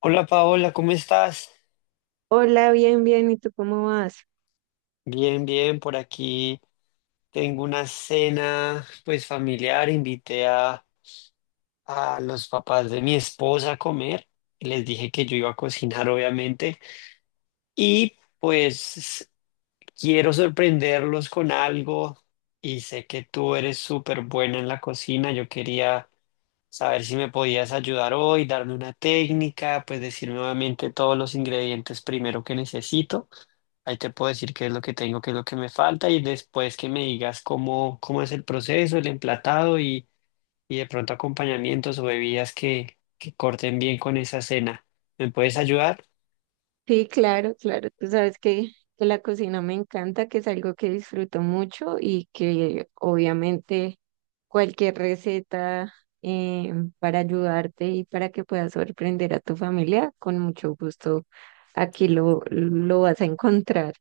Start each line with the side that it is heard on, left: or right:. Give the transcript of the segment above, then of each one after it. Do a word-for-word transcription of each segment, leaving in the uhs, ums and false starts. left: Hola Paola, ¿cómo estás?
right: Hola, bien, bien, ¿y tú cómo vas?
left: Bien, bien, por aquí tengo una cena pues familiar, invité a, a los papás de mi esposa a comer y les dije que yo iba a cocinar obviamente y pues quiero sorprenderlos con algo y sé que tú eres súper buena en la cocina, yo quería saber si me podías ayudar hoy, darme una técnica, pues decirme nuevamente todos los ingredientes primero que necesito. Ahí te puedo decir qué es lo que tengo, qué es lo que me falta y después que me digas cómo, cómo es el proceso, el emplatado y, y de pronto acompañamientos o bebidas que, que corten bien con esa cena. ¿Me puedes ayudar?
right: Sí, claro, claro, tú sabes que, que la cocina me encanta, que es algo que disfruto mucho y que obviamente cualquier receta eh, para ayudarte y para que puedas sorprender a tu familia, con mucho gusto aquí lo, lo vas a encontrar.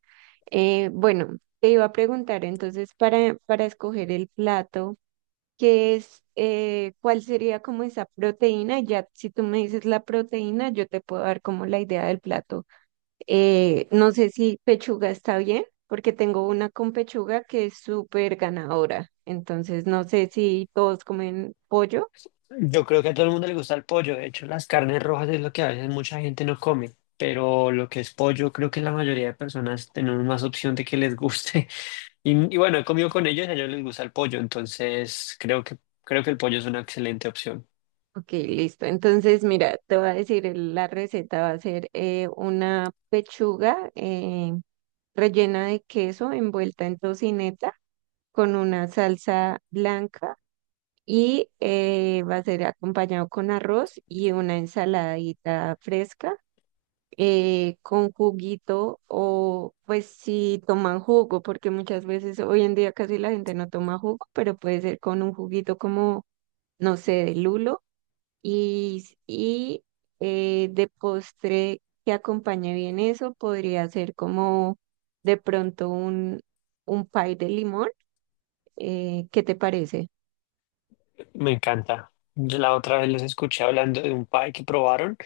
right: Eh, bueno, te iba a preguntar entonces para, para escoger el plato. Que es eh, cuál sería como esa proteína. Y ya si tú me dices la proteína, yo te puedo dar como la idea del plato. Eh, no sé si pechuga está bien, porque tengo una con pechuga que es súper ganadora. Entonces, no sé si todos comen pollo.
left: Yo creo que a todo el mundo le gusta el pollo. De hecho, las carnes rojas es lo que a veces mucha gente no come, pero lo que es pollo, creo que la mayoría de personas tenemos más opción de que les guste. Y, y bueno, he comido con ellos y a ellos les gusta el pollo, entonces creo que, creo que el pollo es una excelente opción.
right: Ok, listo. Entonces, mira, te voy a decir, el- la receta va a ser eh, una pechuga eh, rellena de queso envuelta en tocineta con una salsa blanca y eh, va a ser acompañado con arroz y una ensaladita fresca eh, con juguito o pues si toman jugo, porque muchas veces hoy en día casi la gente no toma jugo, pero puede ser con un juguito como, no sé, de lulo y, s- y eh, de postre que acompañe bien eso, podría ser como de pronto un, un pie de limón. Eh, ¿qué te parece?
left: Me encanta. Yo la otra vez los escuché hablando de un pie que probaron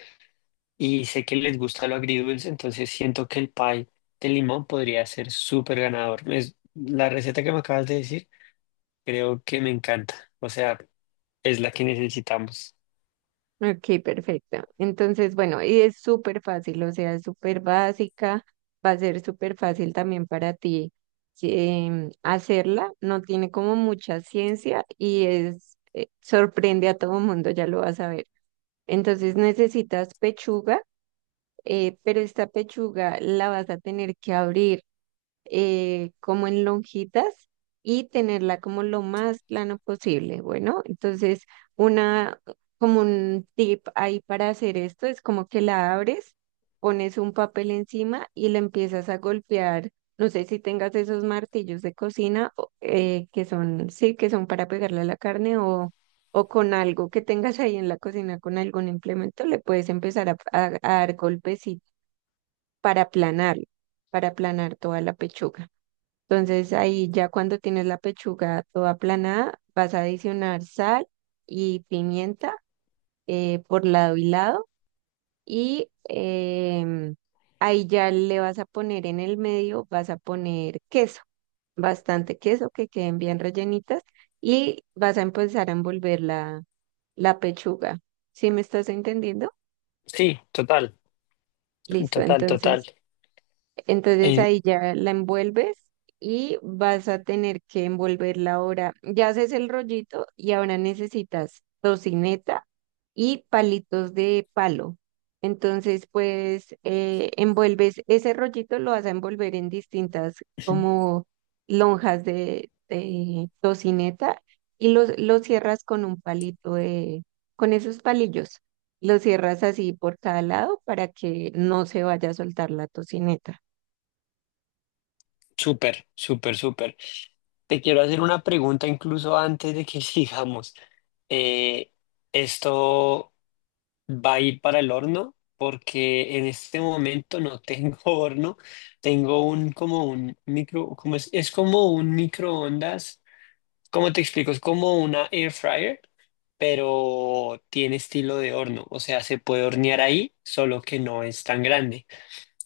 left: y sé que les gusta lo agridulce, entonces siento que el pie de limón podría ser súper ganador. Es, la receta que me acabas de decir, creo que me encanta. O sea, es la que necesitamos.
right: Ok, perfecto. Entonces, bueno, y es súper fácil, o sea, es súper básica, va a ser súper fácil también para ti em, hacerla, no tiene como mucha ciencia y es, eh, sorprende a todo mundo, ya lo vas a ver. Entonces necesitas pechuga, eh, pero esta pechuga la vas a tener que abrir eh, como en lonjitas y tenerla como lo más plano posible. Bueno, entonces una, como un tip ahí para hacer esto es como que la abres, pones un papel encima y la empiezas a golpear. No sé si tengas esos martillos de cocina o- eh, que son, sí, que son para pegarle a la carne o, o con algo que tengas ahí en la cocina, con algún implemento, le puedes empezar a, a- a dar golpes y para aplanar, para aplanar toda la pechuga. Entonces ahí ya cuando tienes la pechuga toda aplanada, vas a adicionar sal y pimienta eh, por lado y lado y em, ahí ya le vas a poner en el medio, vas a poner queso, bastante queso que queden bien rellenitas y vas a empezar a envolver la, la pechuga. ¿Sí me estás entendiendo?
left: Sí, total,
right: Listo,
left: total, total.
right: entonces. Entonces
left: Eh,
right: ahí ya la envuelves y vas a tener que envolverla ahora. Ya haces el rollito y ahora necesitas tocineta y palitos de palo. Entonces, pues eh, envuelves ese rollito, lo vas a envolver en distintas como lonjas de, de tocineta y lo, lo cierras con un palito de, con esos palillos. Lo cierras así por cada lado para que no se vaya a soltar la tocineta.
left: súper, súper, súper. Te quiero hacer una pregunta incluso antes de que sigamos. Eh, esto. Va a ir para el horno porque en este momento no tengo horno, tengo un como un micro, como es, es como un microondas, ¿cómo te explico? Es como una air fryer, pero tiene estilo de horno, o sea, se puede hornear ahí, solo que no es tan grande.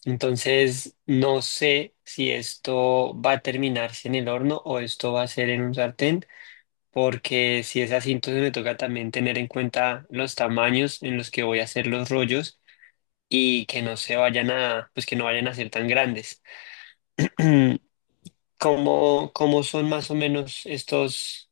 left: Entonces, no sé si esto va a terminarse en el horno o esto va a ser en un sartén porque si es así, entonces me toca también tener en cuenta los tamaños en los que voy a hacer los rollos y que no se vayan a, pues que no vayan a ser tan grandes. ¿Cómo, cómo son más o menos estos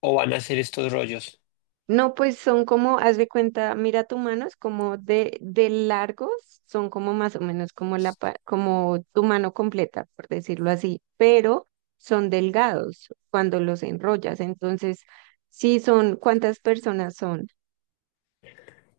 left: o van a ser estos rollos?
right: No, pues son como, haz de cuenta, mira tu mano, es como de, de largos, son como más o menos como la, pa- como tu mano completa, por decirlo así, pero son delgados cuando los enrollas. Entonces, sí son, ¿cuántas personas son?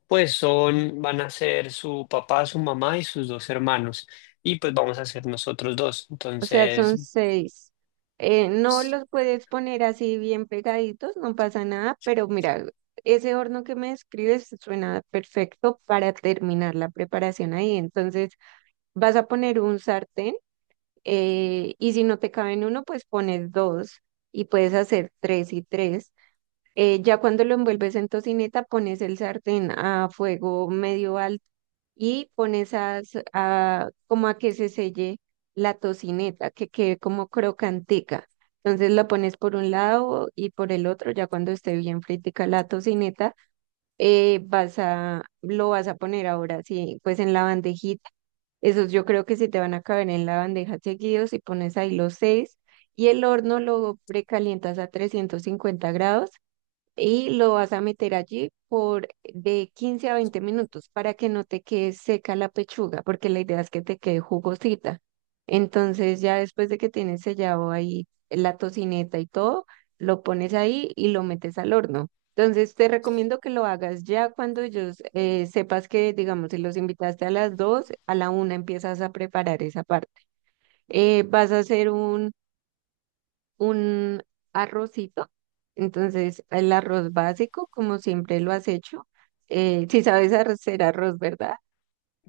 left: Pues son, van a ser su papá, su mamá y sus dos hermanos. Y pues vamos a ser nosotros dos.
right: O sea,
left: Entonces,
right: son seis. Eh, no los puedes poner así bien pegaditos, no pasa nada, pero mira, ese horno que me describes suena perfecto para terminar la preparación ahí. Entonces, vas a poner un sartén. Eh, y si no te caben uno, pues pones dos y puedes hacer tres y tres. Eh, ya cuando lo envuelves en tocineta, pones el sartén a fuego medio alto y pones a, s- a- como a que se selle la tocineta, que quede como crocantica. Entonces la pones por un lado y por el otro, ya cuando esté bien fritica la tocineta eh, vas a, lo vas a poner ahora, sí, pues en la bandejita. Esos yo creo que sí te van a caber en la bandeja seguidos y pones ahí los seis y el horno lo precalientas a trescientos cincuenta grados y lo vas a meter allí por de quince a veinte minutos para que no te quede seca la pechuga, porque la idea es que te quede jugosita. Entonces ya después de que tienes sellado ahí la tocineta y todo, lo pones ahí y lo metes al horno. Entonces te recomiendo que lo hagas ya cuando ellos eh, sepas que, digamos, si los invitaste a las dos a la una empiezas a preparar esa parte. Eh, vas a hacer un un arrocito. Entonces, el arroz básico, como siempre lo has hecho. Eh, si sabes hacer arroz, ¿verdad?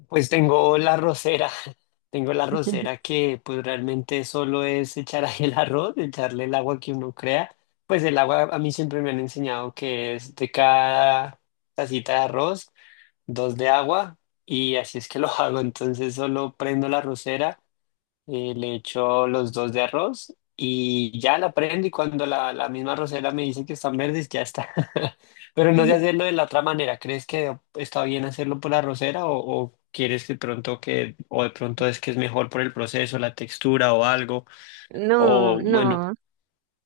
left: pues tengo la rosera, tengo la rosera que pues realmente solo es echar ahí el arroz, echarle el agua que uno crea. Pues el agua a mí siempre me han enseñado que es de cada tacita de arroz, dos de agua y así es que lo hago. Entonces solo prendo la rosera eh, le echo los dos de arroz y ya la prendo y cuando la, la misma arrocera me dice que están verdes, ya está. Pero no sé hacerlo de la otra manera. ¿Crees que está bien hacerlo por la arrocera o, o quieres que pronto que, o de pronto es que es mejor por el proceso, la textura o algo?
right: No,
left: O bueno,
right: no,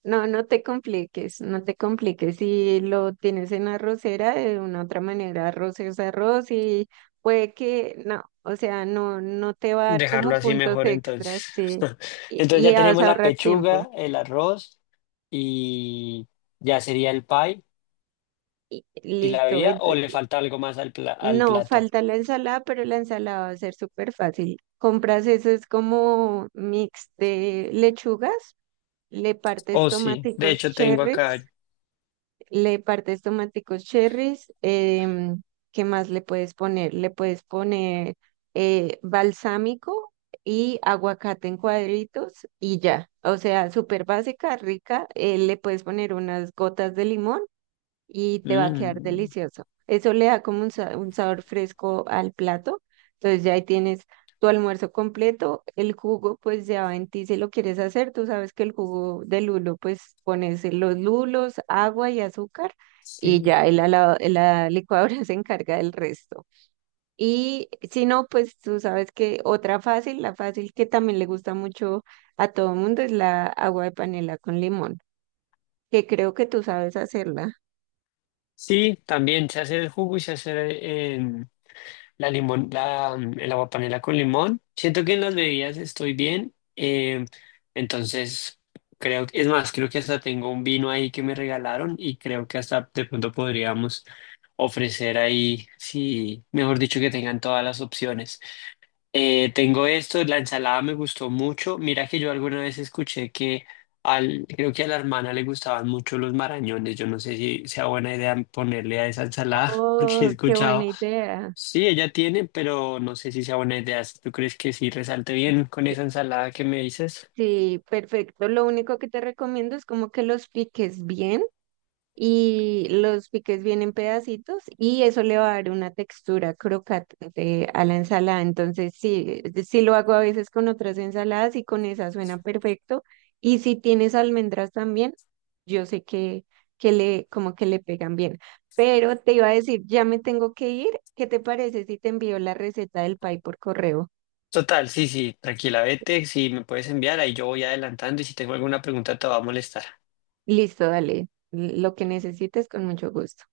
right: no, no te compliques, no te compliques. Si lo tienes en arrocera, de una u otra manera, arroz es arroz y puede que, no, o sea, no, no te va a dar
left: dejarlo
right: como
left: así
right: puntos
left: mejor
right: extras,
left: entonces.
right: sí, y,
left: Entonces
right: y
left: ya
right: vas
left: tenemos
right: a
left: la
right: ahorrar tiempo.
left: pechuga, el arroz y ya sería el pie
right: Y
left: y la
right: listo.
left: vía o le falta algo más al, pla- al
right: No,
left: plato.
right: falta la ensalada, pero la ensalada va a ser súper fácil. Compras eso, es como mix de lechugas, le partes
left: Oh, sí. De
right: tomáticos
left: hecho, tengo
right: cherries,
left: acá.
right: le partes tomáticos cherries, em, ¿qué más le puedes poner? Le puedes poner eh, balsámico y aguacate en cuadritos y ya. O sea, súper básica, rica. Eh, le puedes poner unas gotas de limón y te va a quedar
left: Mm,
right: delicioso. Eso le da como un, sa- un sabor fresco al plato. Entonces ya ahí tienes tu almuerzo completo. El jugo, pues ya va en ti si lo quieres hacer. Tú sabes que el jugo de lulo, pues pones los lulos, agua y azúcar y
left: sí.
right: ya el ala- la licuadora se encarga del resto. Y si no, pues tú sabes que otra fácil, la fácil que también le gusta mucho a todo el mundo es la agua de panela con limón, que creo que tú sabes hacerla.
left: Sí, también se hace el jugo y se hace em, la limón, la, mm, el aguapanela con limón. Siento que en las bebidas estoy bien. Em, entonces, creo que, es más, creo que hasta tengo un vino ahí que me regalaron y creo que hasta de pronto podríamos ofrecer ahí, sí, mejor dicho, que tengan todas las opciones. Eh, tengo esto, la ensalada me gustó mucho. Mira que yo alguna vez escuché que al, creo que a la hermana le gustaban mucho los marañones. Yo no sé si sea buena idea ponerle a esa ensalada, porque he
right: Oh, qué
left: escuchado,
right: buena idea.
left: sí, ella tiene, pero no sé si sea buena idea. Si ¿tú crees que sí resalte bien con
right: Sí,
left: esa ensalada que me dices?
right: sí, perfecto. Lo único que te recomiendo es como que los piques bien y los piques bien en pedacitos y eso le va a dar una textura crocante a la ensalada. Entonces, sí, sí lo hago a veces con otras ensaladas y con esa suena perfecto. Y si tienes almendras también, yo sé que, que le, como que le pegan bien. Pero te iba a decir, ya me tengo que ir. ¿Qué te parece si te envío la receta del pie por correo?
left: Total, sí, sí, tranquila, vete, si me puedes enviar, ahí yo voy adelantando y si tengo alguna pregunta te va a molestar.
right: Listo, dale. Lo que necesites con mucho gusto.